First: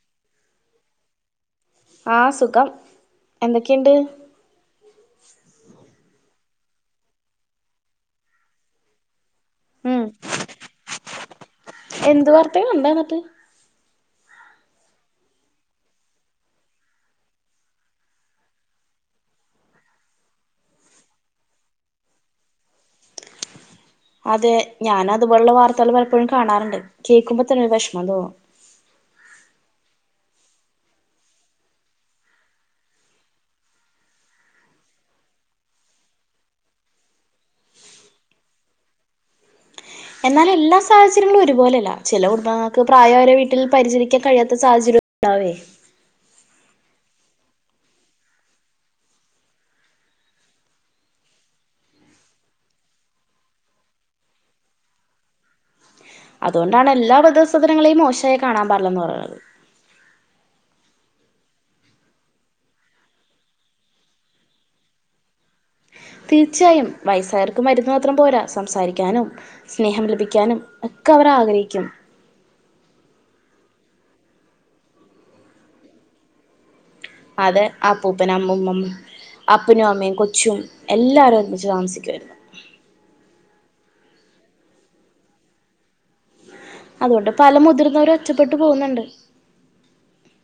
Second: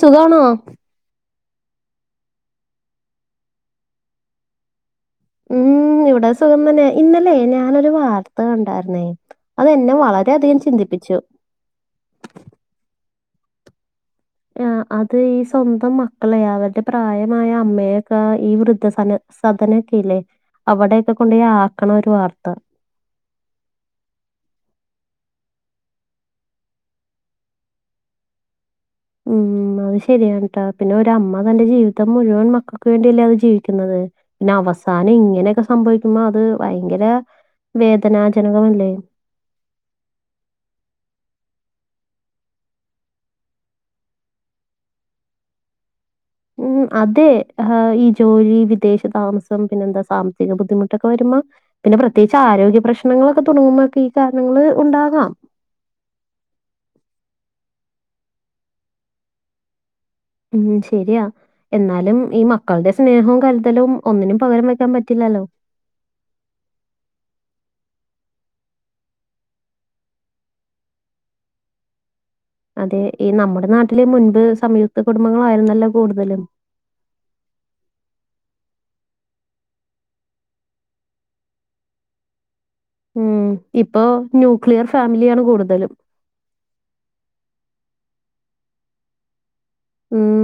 സുഖാണോ? ആ സുഖം എന്തക്കെയുണ്ട്? ഉം ഇവിടെ സുഖം തന്നെ ഇന്നലേ ഞാനൊരു വാർത്ത കണ്ടാരുന്നേ. അത് എന്നെ ഉം വളരെധികം ചിന്തിപ്പിച്ചു. എന്ത് വാർത്തെ കണ്ടേ അന്നിട്ട്? ആ അത് ഈ സ്വന്തം മക്കളേ അവരുടെ പ്രായമായ അമ്മയെക്കെ ഈ വൃദ്ധസനം സദനൊക്കെല്ലേ അവടെയൊക്കെ കൊണ്ടെ ആക്കണ ഒരു വാർത്ത. അതെ ഞാൻ അതുപോലുള്ള വാർത്തകള് പലപ്പോഴും കാണാറ്ണ്ട് കേക്കുമ്പോ തന്നെ ഒരു വെഷമം തോന്നും. ഉം അത് ശരിയാണ് ട്ടാ പിന്നൊരമ്മ തന്റെ ജീവിതം മുഴുവൻ മക്കക്ക് വേണ്ടിയല്ലേ അത് ജീവിക്കുന്നത് പിന്നവസ്ഥ അവസാനം ഇങ്ങനെക്കെ സംഭവിക്കുമ്പോ അത് വയങ്കര വേദനാജനകമല്ലേ? എന്നാല് എല്ലാ സാഹചര്യങ്ങളും ഒരുപോലല്ല ചെല കുടുംബഗങ്ങൾക്ക് പ്രായവരെ വീട്ടിൽ പരിചരിക്കാൻ കഴിയാത്ത സാഹചര്യം. ട്ടാവേ. [inaudible] ഉം അതെ് ഹാ ഈ ജോലി വിദേശ താമസം പിന്നെന്താ സാമ്പത്തിക ബുദ്ധിമുട്ടൊക്കെ വരുമ്പ പിന്നെ പ്രത്യേകിച്ച് ആരോഗ്യ പ്രശ്നങ്ങളൊക്കെ തുടങ്ങുമ്പക്കെ ഈ കാരണങ്ങള് ഉണ്ടാകാം. അതുകൊണ്ടാണ് എല്ലാ വൃദ്ധസദനങ്ങളെയും മോശായി കാണാൻ പാടില്ലെന്ന് പറയണത്. ഉം ശെരിയാ. എന്നാലും ഈ മക്കളുടെ സ്നേഹവും കരുതലവും ഒന്നിനും പകരം വെക്കാൻ പറ്റില്ല ലലോ തീർച്ചായും വയസ്സായവർക്ക് മരുന്ന് മാത്രം പോരാ. സംസാരിക്കാനും സ്നേഹം ലഭിക്കാനും. ഒക്കെ അവർ ആഗ്രഹിക്കും. അതെ. ഈ നമ്മുടെ നാട്ടിലെ മുൻപ് സംയുക്ത കുടുംബങ്ങളായിരുന്നല്ലോ കൂടുതലും. അതേ അപ്പൂപ്പനമ്മൂമ്മമ്മ് അപ്പനും അമ്മയും കൊച്ചും എല്ലാരും ഒരുമിച്ച് താമസിക്കുവാരുന്നു. ഉം ഇപ്പൊ ന്യൂക്ലിയർ ഫാമിലിയാണ് കൂടുതലും. അതുകൊണ്ട് പല മുതിർന്നവരൊറ്റപ്പെട്ടു പോന്നൊണ്ട്. ഉം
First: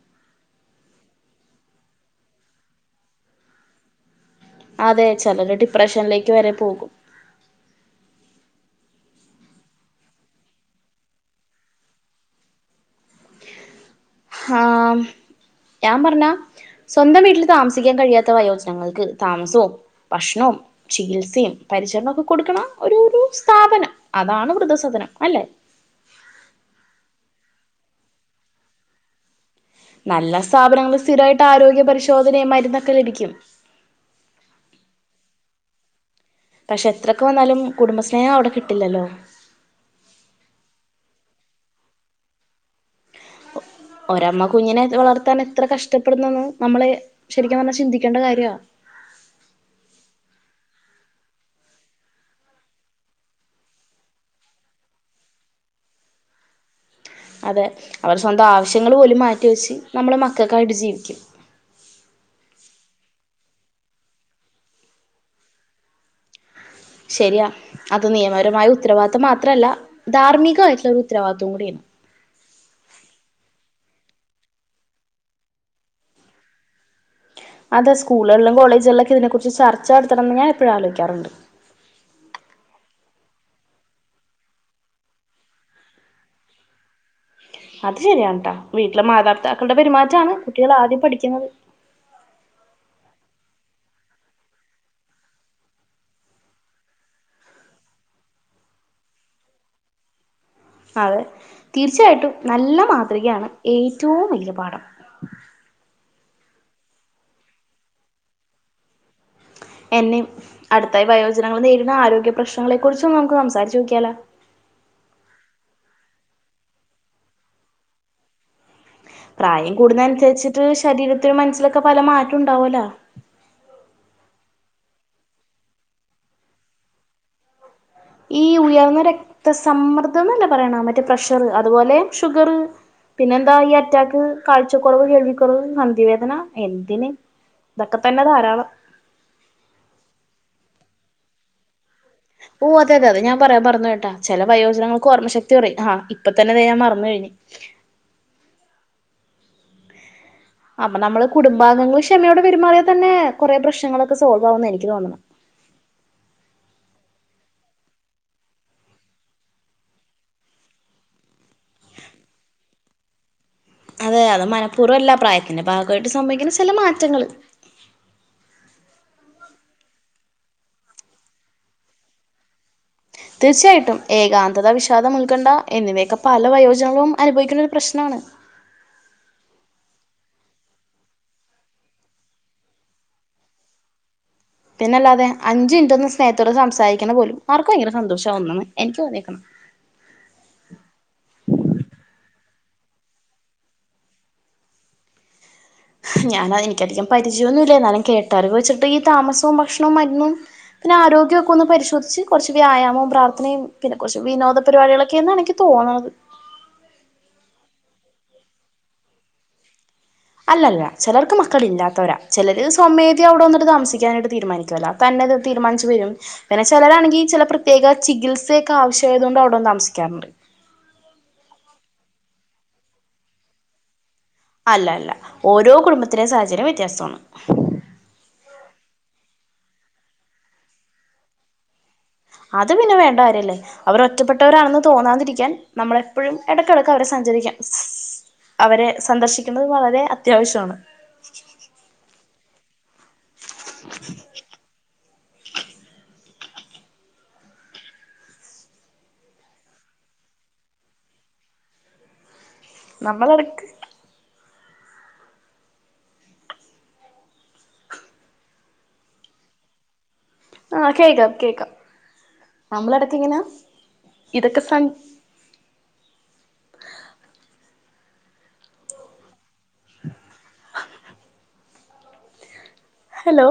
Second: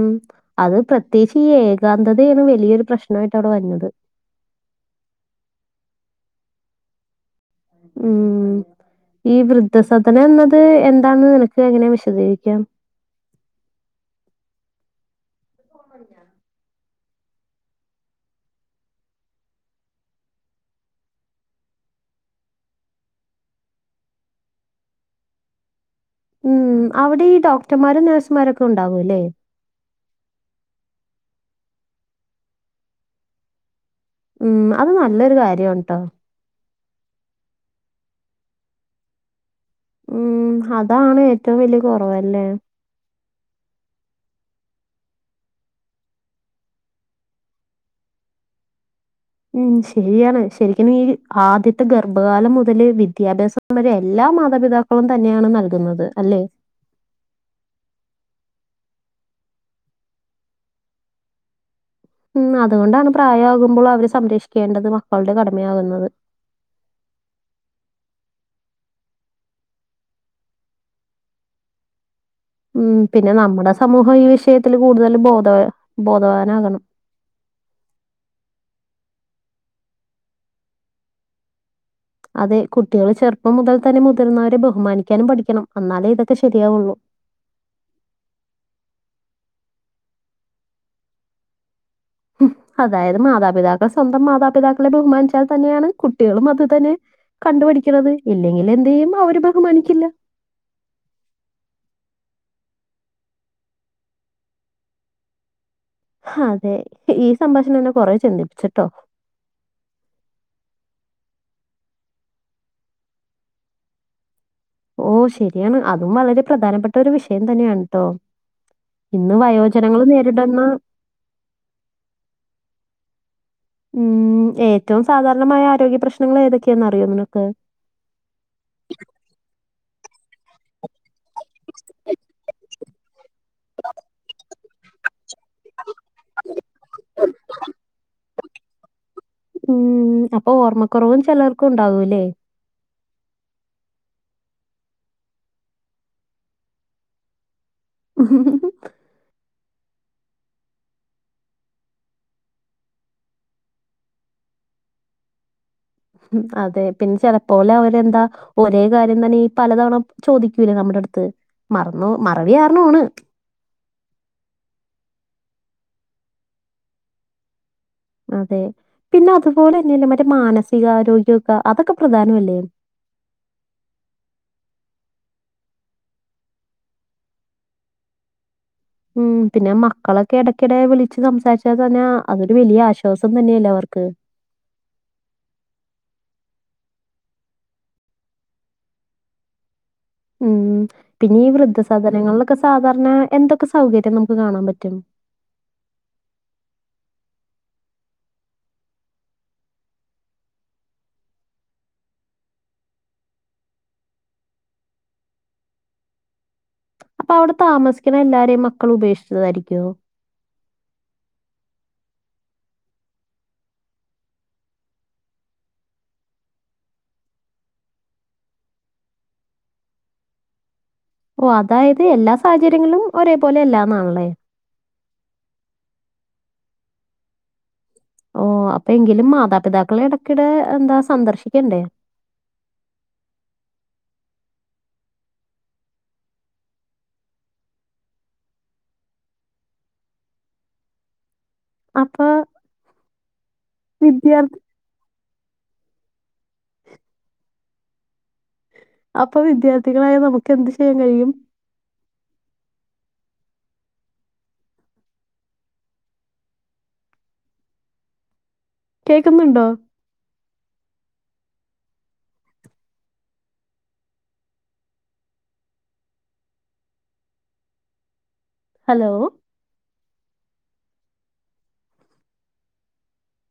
അത് പ്രത്യേകിച്ച് ഈ ഏകാന്തതയാണ് വെലിയൊരു പ്രശ്നമായ്ട്ട് അവെടെ വെരുന്നത്. അതെ ചെലര് ഡിപ്രഷനിലേക്ക് വരെ പോകും. ഉം ഈ വൃദ്ധസദനം എന്നത് എന്താന്നിനക്ക് എങ്ങനെ വിശദീകരിക്കാം? [inaudible] ആഹ് ഞാൻ പറഞ്ഞ സ്വന്തം വീട്ടിൽ താമസിക്കാൻ കഴിയാത്ത വയോജനങ്ങൾക്ക് താമസവും ഭക്ഷണവും ചികിത്സയും പരി ണക്കെ കൊടുക്കണ ഒരു ഒരു സ്ഥാപനം അതാണ് വൃദ്ധസദനം അല്ലെ. ഉം അവടെ ഈ ഡോക്ടമാരും നേഴ്സുമാരൊക്കെ ഉണ്ടാവും അല്ലേ? നല്ല സ്ഥാപനങ്ങള് സ്ഥിരായിട്ട് ആരോഗ്യ പരിശോധനയും മരുന്നൊക്കെ ലഭിക്കും. ഉം അത് നല്ലൊരു കാര്യാവാണട്ടോ. പക്ഷെ എത്രക്കെ വന്നാലും കുടുംബസ്നേഹം അവെടെ കിട്ടില്ലല്ലോ. ഉം അതാണ് ഏറ്റവും വല്യ കൊറവല്ലേ. ഒരമ്മ കുഞ്ഞിനെ വളർത്താൻ എത്ര കഷ്ടപ്പെടുന്നന്ന് നമ്മള് ഷെരിക്കും പറഞ്ഞാൽ ചിന്തിക്കേണ്ട കാര്യവാ. [inaudible] ഉം ഷെരിയാണ് ഷെരിക്കിന് ഈ ആദ്യത്തെ ഗർഭകാലം മൊതല് വിദ്യാഭ്യാസം വെരെ എല്ലാം. ആ മാതാപിതാക്കളും തന്നെയാണ് നൽകുന്നത് അല്ലേ?. അതെ. അവർ സ്വന്തം ആവശ്യങ്ങള് പോലും മാറ്റിവെച്ച് നമ്മെടെ മക്കൾക്കു വേണ്ടി ജീവിക്കും. ഉം അതുകൊണ്ടാണ് പ്രായയാകുമ്പോൾ അവര് സംരക്ഷിക്കേണ്ടത് മക്കളുടെ കടമയാകുന്നത്. ശെരിയാ. അത് നിയമപരമായ ഉത്തരവാദിത്തം മാത്രല്ല. ധാർമ്മികായെട്ടൊള്ള ഒരു ഉത്തരവാദിത്തം കൂടിയാണ്. [inaudible] ഉം പിന്നെ നമ്മെടെ സമൂഹം ഈ വിഷയത്തില് കൂടുതല് ബോധ ബോധവാനാകണം. അതെ സ്കൂളുകളിലും കോളേജുകളിലൊക്കെ ഇതിനെക്കുറിച്ച് ചർച്ച നടത്തണന്ന് ഞാൻ എപ്പോഴും ആലോയിക്കാറൊണ്ട്. അതെ കുട്ടികള് ചെറുപ്പം മുതൽ തന്നെ മുതിർന്നവരെ ബഹുമാനിക്കാനും പഠിക്കണം അന്നാലേ ഇതൊക്കെ ശെരിയാവൊള്ളൂ. അത് ശെരിയാണേട്ടോ വീട്ടിലെ മാതാപിതാക്കളുടെ പെരുമാറ്റാണ് കുട്ടികൾ ആദ്യം പഠിക്കുന്നത്. അതായത് മാതാപിതാക്കൾ സ്വന്തം മാതാപിതാക്കളെ ബഹുമാനിച്ചാൽ തന്നെയാണ് കുട്ടികളും അത് തന്നെ. കണ്ടുപഠിക്കണത്. ഇല്ലെങ്കിൽ എന്ത് ചെയ്യും അവെര് ബഹുമാനിക്കില്ല. അതെ തീർച്ചയായിട്ടും നല്ല മാതൃകയാണ് ഏറ്റവും വല്യ പാഠം. അതെ ഈ സംഭാഷണം എന്നെ കൊറെ ചിന്തിപ്പിച്ചിട്ടോ. എന്നെയും. അടുത്തായി വയോജനങ്ങൾ നേരിടുന്ന ആരോഗ്യ പ്രശ്നങ്ങളെക്കുറിച്ചും നമ്മെക്ക് സംസാരിച്ചു നോക്കിയാലോ. ഓ ശെരിയാണ്. അതും വളരെ പ്രധാനപ്പെട്ട ഒര് വിഷയം തന്നെയാണുട്ടോ. പ്രായം കൂടുന്നതനുസരിച്ചിട്ട് ശരീരത്തിന് മനസ്സിലൊക്കെ പല മാറ്റൊണ്ടാവല്ലോ. ഉം ഏറ്റവും സാധാരണമായ ആരോഗ്യ പ്രശ്നങ്ങൾ ഏതൊക്കെയെന്ന് അറിയോ നിനക്ക്? തൊന്നല്ലേ പറയണ മറ്റേ പ്രഷറ് അതുപോലെ ഷുഗറ് പിന്നെന്താ ഈ അറ്റാക്ക് കാഴ് ച്ചക്കൊറവ്, കേൾവിക്കൊറവ്, സന്ധിവേദന എന്തിന് ഇതൊക്കെ തന്നെ ധാരാളം ഉം അപ്പൊ ഓർമ്മക്കൊറവും ചെലോർക്ക് ഉണ്ടാവൂ ഓ അതെ അതെ അതെ ഞാൻ പറയാ മർന്നോയ് ട്ടാ ചെല വയോജനങ്ങക്ക് ഓർമ്മശക്തി കൊറയും ആ ഇപ്പ തന്നെതെ ഞാൻ മറെന്ന് കഴിഞ്ഞ് അപ്പ നമ്മള് കുടുംബാംഗങ്ങള് ക്ഷമയോടെ പെരുമാറിയാ തന്നെ കൊറെ പ്രശ്നങ്ങളൊക്കെ സോൾവാവുന്ന എനിക്ക് തോന്നണേ ഉ അതെ പിന്നെ ചെലപ്പോല് അവരെന്താ ഒരേ കാര്യം തന്നെ പലതവണ ചോദിക്കൂല നമ്മുടെ ട് ത്ത് മറന്നു മറവി കാരണാണ് അതെ അത് മനഃപ്പൂർവല്ല പ്രായത്തിന്റെ ഭാഗായിട്ട് സംഭവിക്കുന്ന ചെല മാറ്റങ്ങള് അതെ പിന്നെ അതുപോലെ തന്നെല്ല മറ്റേ മാനസിക ആരോഗ്യ അതൊക്കെ പ്രധാനല്ലേ തീർച്ചയായിട്ടും ഏകാന്തതാ വിഷാദം ഉൾക്കണ്ണ്ട എന്നിവയൊക്കെ പല വയോജനങ്ങളും അനുഭവിക്കുന്ന ഒരു പ്രശ്നാണ് ഉം പിന്നെ മക്കളൊക്കെ എടയ്ക്കെടെ വിളിച്ച് സംസാരിച്ചാ തന്ന അതൊരു വലിയ ആശ്വാസം തന്നെയല്ലേ അവർ ക്ക് പിന്നല്ലാതെ അഞ്ച് മിൻറ്റൊന്ന് സ്നേഹത്തോട് സംസാരിക്കണ പോലും അവർക്കും ഭയങ്കര സന്തോഷം ആവും ന്ന് എനിക്ക് തോന്യേക്കണെ ഉം പിന്നെ ഈ വൃദ്ധസധനങ്ങളിലൊക്കെ സാധാരണ എന്തൊക്കെ സൗകര്യം നമുക്ക് കാണാൻ പറ്റും ഞാൻ എനിക്കധികം പരിചയൊന്നുല്ല എന്നാലും കേട്ടറിവ് വെച്ചിട്ട് ഈ താമസവും ഭക്ഷണവും മരുന്നും പിന്നെ ആരോഗ്യൊക്കൊന്ന് പരിശോധിച്ച് കൊർച്ച് വ്യായാമം പ്രാർത്ഥനയും പിന്നെ കൊർച്ച് വിനോദ പരിപാടികളൊക്കേന്നാണ് എനിക്ക് തോന്ന പോണോന്ന് അപ്പൊ അവടെ താമസിക്കുന്ന എല്ലാരേും മക്കള് ഉപേക്ഷിച്ചതായിരിക്കോ അല്ലല്ല ചെലർക്ക് മക്കളില്ലാത്തവരാ ചെലര് സ്വമേധ അവടെ വന്നിട്ട് താമസിക്കാനായിട്ട് തീരുമാനിക്കുല്ലോ തന്ന തീരുമാനിച്ചു വരും. പിന്നെ ചെലരാണെങ്കി ചെല പ്രത്യേക ചികിത്സയൊക്കെ ആവശ്യായതുകൊണ്ട് അവിടെ വന്നു താമസിക്കാറുണ്ട്. ഓഹ് അതായത് എല്ലാ സാഹചര്യങ്ങളിലും ഒരേപോലെ അല്ലാന്നാണല്ലേ? അല്ല അല്ല ഓരോ കുടുംബത്തിലേം സാഹചര്യം വ്യത്യാസാണ്. ഓഹ് അപ്പയെങ്കിലും മാതാപിതാക്കളെ എടക്കിടെ എന്താ സന്ദർശിക്കണ്ടേ? അത് പിന്നെ വേണ്ട കാര്യല്ലേ. അവർ ഒറ്റപ്പെട്ടവരാണെന്ന് തോന്നാതിരിക്കാൻ നമ്മള് എപ്പോഴും എടക്കെടക്ക് അവരെ സ ഞ്ചരിക്കാൻ അവരെ സന്ദർശിക്കുന്നത് വളരെ അത്യാവശ്യാണ്. അപ്പൊ വിദ്യാർത്ഥി അപ്പൊ വിദ്യാർത്ഥികളായ നമുക്ക് എന്ത് ചെയ്യാൻ കഴിയും? നമ്മളെടക്ക് കേക്കുന്നുണ്ടോ? ആഹ് കേക്കാം കേക്കാം. നമ്മളെടക്ക് ഇങ്ങനെ ഇതൊക്കെ സം ഹലോ ഹലോ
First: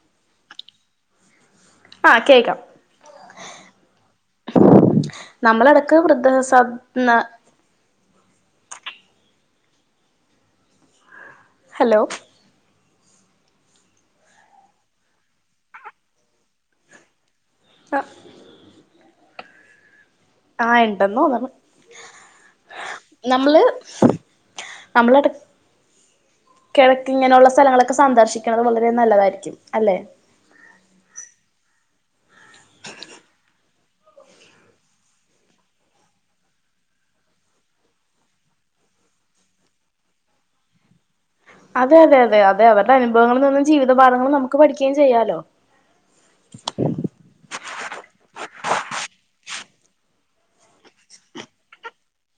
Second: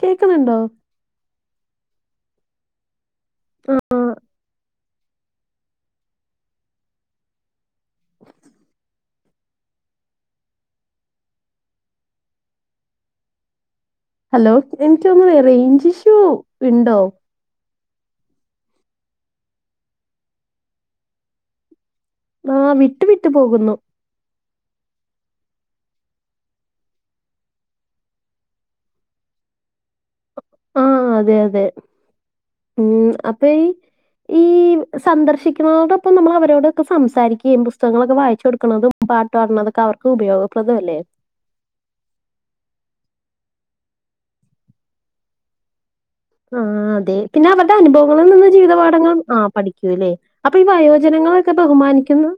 കേക്കണൊണ്ടോ? ആഹ് കേക്കാം. ആഹ് ആഹ് നമ്മളെടക്ക് വൃദ്ധസ ഹലോ ഹലോ എനിക്ക് തോന്നുന്നതേ റേഞ്ച്ഷൂ ഇണ്ടോ? ആഹ് ആഹ് ഇണ്ടെന്ന് തോന്നണ്. ആഹ് വിട്ട് വിട്ട് നമ്മള് പോകുന്നു. നമ്മളട ക്കെഴക്ക് ഇങ്ങനെയുള്ള സലങ്ങളൊക്കെ സന്ദർശിക്കണത് വളരെ നല്ലതായിരിക്കും അല്ലെ ആഹ് അതെ അതെ ഉം അപ്പ ഈ ഈ സന്ദർശിക്ക്ണതോടൊപ്പം നമ്മൾ അവരോടൊക്കെ സംസാരിക്കയും പുസ്തകങ്ങളൊക്കെ വായിച്ച് കൊടുക്കണതും പാട്ട് പാട്ണതൊക്കെ അവർക്ക് ഉപയോഗപ്രദം അല്ലേ അതെ അതെ അതെ അതെ അവരുടെ അനുഭവങ്ങള് നിന്നും ജീവിതപാഠങ്ങളും നമുക്ക് പഠിക്കയും ചെയ്യാലോ ആഹ് അതെ പിന്നെ അവര്ടെ അനുഭവങ്ങള്ൽ നിന്ന് ജീവിത പാഠങ്ങൾ ആഹ് പഠിക്കൂലേ അപ്പൊ ഈ വയോജനങ്ങളൊക്കെ ബഹുമാനിക്കുന്ന്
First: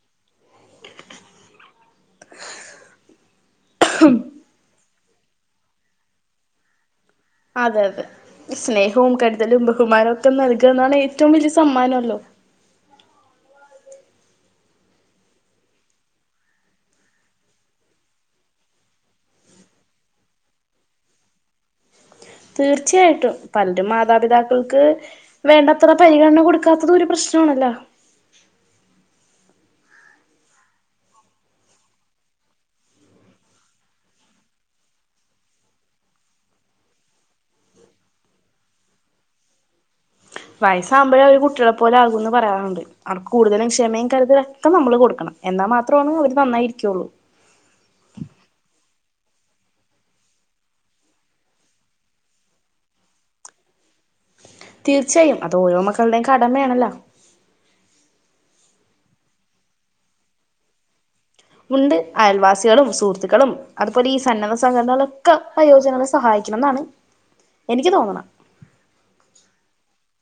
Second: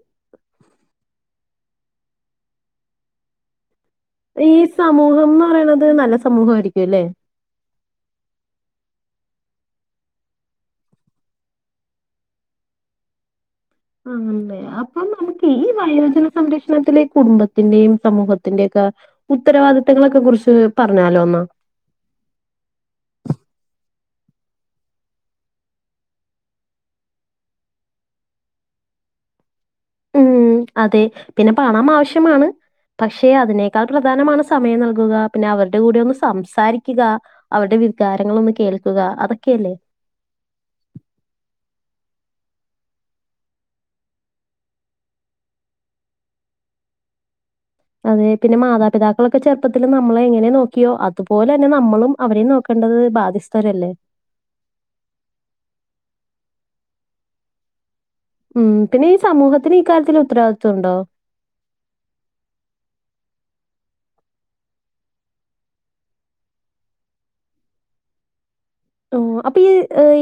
ഈ സമൂഹംന്ന് പറയ്ണത് നല്ല സമൂഹാരിക്കും അല്ലെ അതെ അതെ സ്നേഹവും കരുതലും ബഹുമാനവും ഒക്കെ നൽകാന്നാണ് ഏറ്റവും വലിയ സമ്മാനോല്ലോ. ആണല്ലേ അപ്പം നമുക്ക് ഈ വയോജന സംരക്ഷണത്തിലെ കുടുംബത്തിന്റെയും സമൂഹത്തിന്റെയെ ക്ക ഉത്തരവാദിത്തങ്ങളൊക്കെ കുറിച്ച് പറഞ്ഞാലോന്നാ. തീർച്ചയായിട്ടും. പലരും മാതാപിതാക്കൾക്ക് വേണ്ടത്ര പരിഗണന കൊടുക്കാത്തത് ഒരു പ്രശ് ച്ചോണല്ലാ. ഉം അതെ പിന്നെ പണം ആവശ്യമാണ്. പക്ഷെ അതിനേക്കാൾ പ്രധാനമാണ് സമയം നൽകുക പിന്നെ അവര്ടെ കൂടെ ഒന്ന് സംസാരിക്കുക അവരുടെ വികാരങ്ങളൊന്ന് കേൾക്കുക അതൊക്കെയല്ലേ? വയസ്സാവുമ്പഴേ അവര് കുട്ട്യേളെ പോലെ ആകുംന്ന് പറയാറ്ണ്ട് അവർക്ക് കൂടുതലും ക്ഷമയും കരുതലൊക്കെ നമ്മള് കൊടുക്കണം. എന്നാ മാത്രവാണ് അവര് നന്നായിരിക്കൊള്ളൂ. അതെ പിന്നെ മാതാപിതാക്കളൊക്കെ ചെറുപ്പത്തില് നമ്മളെ എങ്ങനെ നോക്കിയോ അതുപോലെന്നെ നമ്മളും അവരെ നോക്ക ണ്ടത് ബാധ്യസ്ഥരല്ലേ തീർച്ചയായും അതോരോ മക്കളുടെയും കടമയാണല്ലോ ഉം പിന്നെ ഈ സമൂഹത്തിനീക്കാര്യത്തിലുത്തരവാദിത്ത്വം ഉണ്ടോ ഉണ്ട് അയൽവാസികളും സുഹൃത്തുക്കളും അതുപോലെ ഈ സന്നദ്ധ സംഘടനകളൊക്കെ വയോജനങ്ങളെ സഹായി ക്കുമെന്നാണ് എനിക്ക് തോനണെ ഓ അപ്പൊ ഈ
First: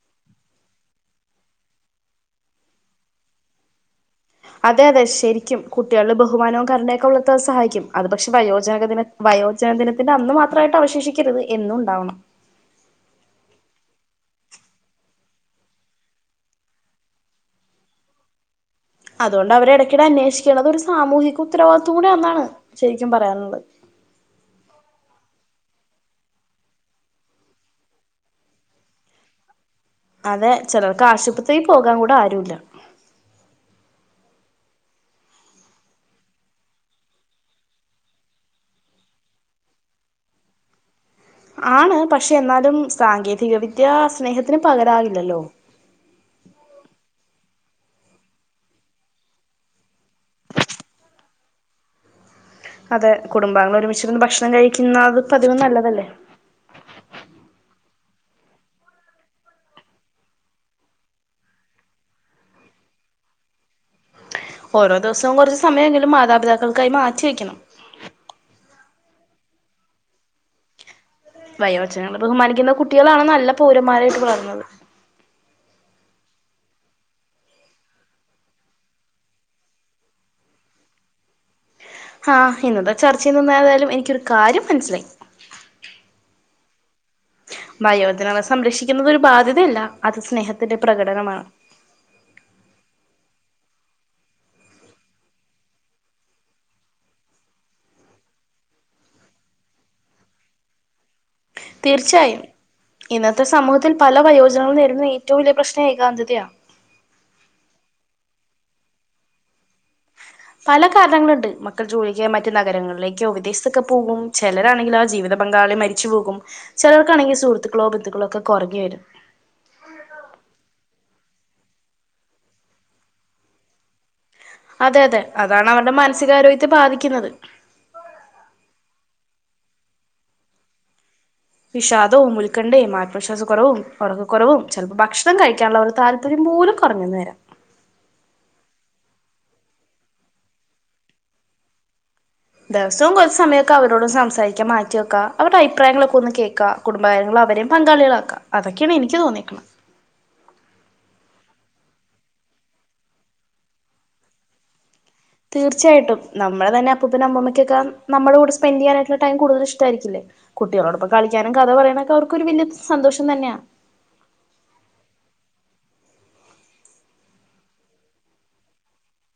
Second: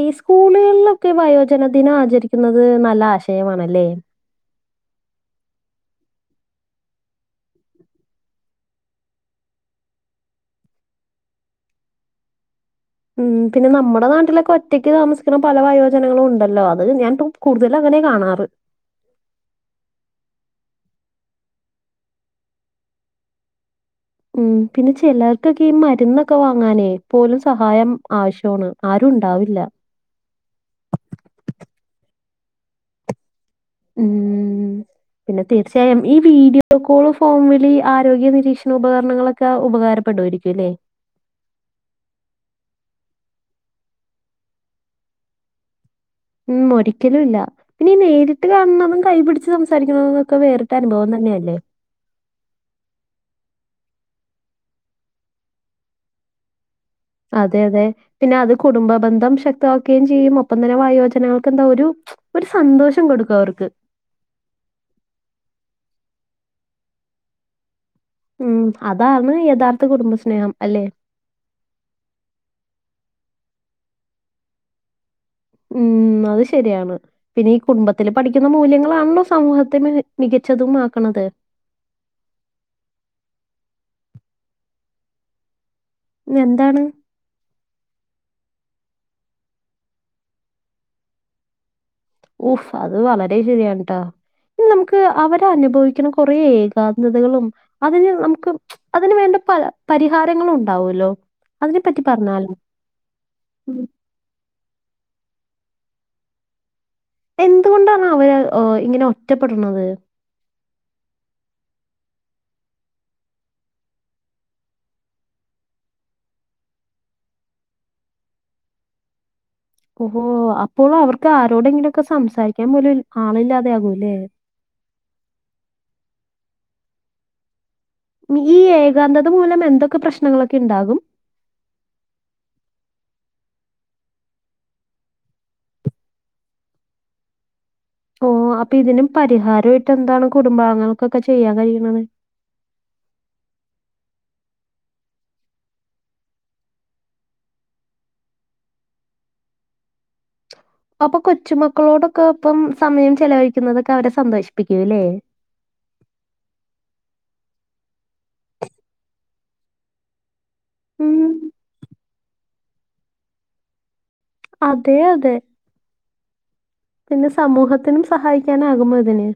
ഈ സ്കൂളുകളിലൊക്കെ വയോജന ദിനം ആചരിക്കുന്നത് നല്ല ആശയമാ ണല്ലേ അതെ അതെ ശരിക്കും കുട്ടികളില് ബഹുമാനവും കരുണയൊക്കെ വളർത്താൻ സഹായിക്കും അത് പക്ഷെ വയോജകദിന വായോ വയോജക ദിനത്തിന്റെ അന്ന് മാത്രമായിട്ടവശേഷിക്കരുത് എന്നും ഉണ്ടാവണം ഉം പിന്നെ നമ്മുടെ നാട്ടിലൊക്കെ ഒറ്റക്ക് താമസിക്കണ പല വയോജനങ്ങളും ഉണ്ടല്ലോ അത് ഞാൻ ഇപ്പം കൂടുതല ങ്ങനെയാ കാണാറ് അതുകൊണ്ട് അവരെ ഇടയ്ക്കിടെ അന്വേഷിക്കണത് ഒരു സാമൂഹിക ഉത്തരവാദിത്വം കൂടെ ആന്നാണ് ശരിക്കും പറയാനുള്ളത് ഉം പിന്നെ ചിലർക്കൊക്കെ ഈ മരുന്നൊക്കെ വാങ്ങാനെ പോലും സഹായം ആവശ്യമാണ് ആരും ഉണ്ടാവില്ല അതെ ചിലർക്കാശുപത്രിയിൽ പോകാൻ കൂടെ ആരുല്ല ഉം പിന്നെ തീർച്ചയായും ഈ വീഡിയോ കോള് ഫോൺവിളി ആരോഗ്യ നിരീക്ഷണ ഉപകരണങ്ങളൊക്കെ ഉപ ഉപകാരപ്പെടുവാരിക്കും അല്ലേ ആണ് പക്ഷെ എന്നാലും സാങ്കേതികവിദ്യ സ്നേഹത്തിന് പകരാകില്ലല്ലോ ഉം ഒരിക്കലും ഇല്ല പിന്നെ ഈ നേരിട്ട് കാണുന്നതും കൈ പിടിച്ച് സംസാരിണതുവൊക്കെ വേറിട്ടനുഭവം ത ന്നെയല്ലേ അതെ കുടുംബാംഗങ്ങൾ ഒരുമിച്ചിരുന്ന് ഭക്ഷണം കഴിക്കുന്ന പതിവും നല്ലതല്ലേ അതെ അതെ പിന്നെ അത് കുടുംബ ബന്ധം ശക്തവാക്കുകയും ചെയ്യും ഒപ്പം തന്നെ വായോജനകൾക്ക് എന്താ ഒരു ഒരു സന്തോഷം കൊടുക്കും അവർക്ക് ഓരോ ദിവസവും കുറച്ച് സമയം എങ്കിലും മാതാപിതാക്കൾക്കായി മാറ്റി വെക്കണം ഉം അതാണ് യഥാർത്ഥ കുടുംബം വയോജനങ്ങളെ ബഹുമാനിക്കുന്ന കുട്ടികളാണ് നല്ല പൗരന്മാരായിട്ട് വളരുന്നത് ഉം അത് ശരിയാണ് പിന്നെ ഈ കുടുംബത്തില് പഠിക്കുന്ന മൂല്യങ്ങളാണല്ലോ സമൂഹത്തിന് മിക മികച്ചതുമാക്കണത് ആ ഇന്നത്തെ ചർച്ചയിൽ നിന്നാതായാലും എനിക്കരു കാര്യം മനസ്സിലായി എന്താണ് വയോജനകളെ സംരക്ഷിക്കുന്നുന്നത് ഒരു ബാധ്യതയല്ല അത് സ്നേഹത്തിന്റെ പ്രകടനമാണ് ഊഫ് അത് വളരെ ശരിയാണ്ട്ടാ ഇ നമുക്ക് അവരെ അനുഭവിക്കുന്ന കുറെ ഏകാന്തതകളും അതിന് നമുക്ക് അതിന് വേണ്ട പല പരിഹാരങ്ങളും ഉണ്ടാവല്ലോ തീർച്ചയായും ഇന്നത്തെ ഉം. സമൂഹത്തിൽ പല വയോജനങ്ങളും നേരി ഏറ്റവും വലിയ പ്രശ്ന ഏകാന്ധതയ എന്തുകൊണ്ടാണ് അവര് ഇങ്ങനെ ഒറ്റപ്പെടുന്നത് പല കാരണങ്ങളുണ്ട് മക്കൾ ജോലിക്കാ മറ്റു നഗരങ്ങളിലേക്കോ വിദേശത്തൊക്കെ പോകും ചിലരാണെങ്കും ആ ജീവിതപങ്ക പങ്കാളി മരിച്ചു പോകും ചിലർക്കാണെങ്കിൽ സുഹൃത്തുക്കളോ ബന്ധുക്കളോ ഒക്കെ കൊറഞ്ഞു വരും ഇനി ആരോടെങ്കിലും ഒക്കെ സംസാരിക്കാൻ പോലും ആളില്ലാതെ ആകൂ അല്ലേ അതെ അതെ അതാണ് അവരുടെ മാനസികാരോഗ്യത്തെ ബാധിക്കുന്നത് ഈ ഏകാന്തത മൂലം എന്തൊക്കെ പ്രശ്നങ്ങളൊക്കെ ഉണ്ടാകും വിഷാദവും ഉൽക്കണ്ഠയും ആത്മവിശ്വാസ കുറവും ഉറക്ക കുറവും ചിലപ്പോ ഭക്ഷണം കഴിക്കാനുള്ള ഒരു താല്പര്യം പോലും കുറഞ്ഞെന്നു വരാം ഓ അപ്പൊ ഇതിനും പരിഹാരമായിട്ട് എന്താണ് കുടുംബാങ്ങൾക്കൊക്കെ ചെയ്യാൻ കഴിയുന്നത് ദിവസവും കുറ സമയൊക്കെ അവരോടും സംസാരിക്കാൻ മാറ്റിവെക്ക അവരുടെ അഭിപ്രായങ്ങളൊക്കെ ഒന്ന് കേൾക്കാം കുടുംബകാര്യങ്ങള അവരും പങ്കാളികളാക്കാ അതൊക്കെയാണ് എനിക്ക് തോന്നിക്കുന്നത് [inaudible] അപ്പൊ കൊച്ചു മക്കളോടൊക്കെ ഒപ്പം സമയം ചെലവഴിക്കുന്നതൊക്കെ അവരെ സന്തോഷിപ്പിക്കൂല്ലേ തീർച്ചയായിട്ടും നമ്മള തന്ന അപ്പനും അമ്മക്കൊക്കെ നമ്മുടെ കൂടെ സ്പെൻറ് ചെയ്യാനായിട്ടുള്ള ടൈം കൂടുതൽ ഇഷ്ടരിക്കില്ലേ ഉം കുട്ടികളോടൊപ്പം കളിക്കാനും കഥ പറയാനൊക്കെ അവർക്കൊരു വലിയ സന്തോഷം തന്നെയാണ് അതെ അതെ പിന്നെ സമൂഹത്തിനും സഹായിക്കാനാകുമോ ഇതിന്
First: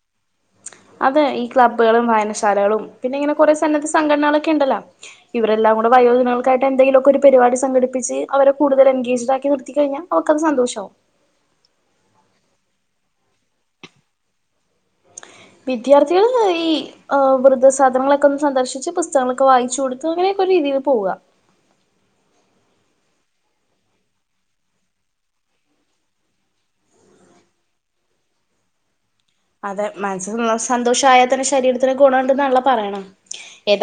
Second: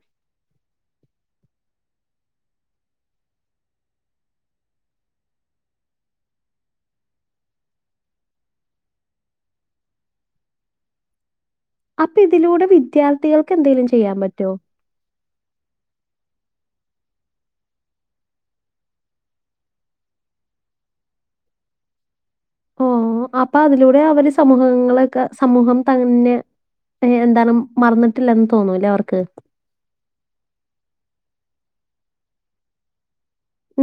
അതെ ഈ ക്ലബ്ബുകളും വായനശാലകളും പിന്നെ ഇങ്ങനെ കുറെ സന്നദ്ധ സംഘടനകളൊക്കെ ഉണ്ടല്ലോ ഇവരെല്ലാം നമ്മുടെ വയോജനങ്ങൾക്ക് ആയിട്ട് എന്തെലുമൊക്കെ ഒരു പരിപാടി സംഘടിപ്പിച്ച് അവരെ കൂടുതൽ എൻഗേജ് ആക്കി നിർത്തി കഴിഞ്ഞാ അവർക്കത്‌ സന്തോഷമാവും അപ്പ ഇതിലൂടെ വിദ്യാത്ഥികൾക്ക് എന്തേങ്കിലും ചെയ്യാൻ പറ്റോ വിദ്യാർത്ഥികൾ ഈ വൃദസദനങ്ങളൊക്കെ ഒന്ന് സന്ദർശിച്ച് പുസ്തകങ്ങളൊക്കെ വായിച്ച് കൊടുത്ത് അങ്ങനെയൊക്കെ ഒരു രീതിൽ പോവ [inaudible] ഓ അപ്പൊ അതിലൂടെ അവര് സമൂഹങ്ങളൊക്കെ സമൂഹം തന്നെ എന്താണ് മറന്നിട്ടില്ലെന്ന് തോന്നൂല്ലേ അവർക്ക് അതെ മനസ്സ് സന്തോഷയാൽ തന്നെ ശരീരത്തിന് ഗുണമുണ്ടെന്നാണല്ലോ പറയണേ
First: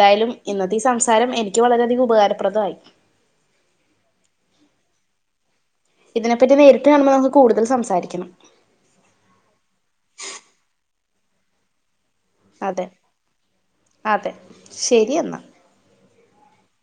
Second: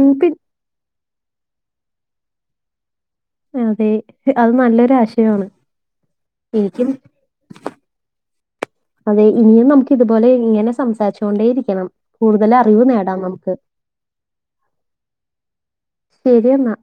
ഉം പി ഇന്നത്തെ ഈ സംസാരം എനിക്ക് വളരെയധികം ഉപകാരപ്രദമായി അതെ അത് നല്ലൊരു ആശയമാണ് ഇതിനെപ്പറ്റി നേരിട്ട് എനിക്കും കാണുമ്പോൾ നമുക്ക് കൂടുതൽ സംസാരിക്കണം അതെ ഇനിയും നമുക്ക് ഇതുപോലെ ഇങ്ങനെ സംസാരിച്ചു കൊണ്ടേ ഇരിക്കണം കൂടുതൽ അറിവ് അതെ നേടാം നമുക്ക് അതെ ശരി എന്നാൽ ശരി എന്നാ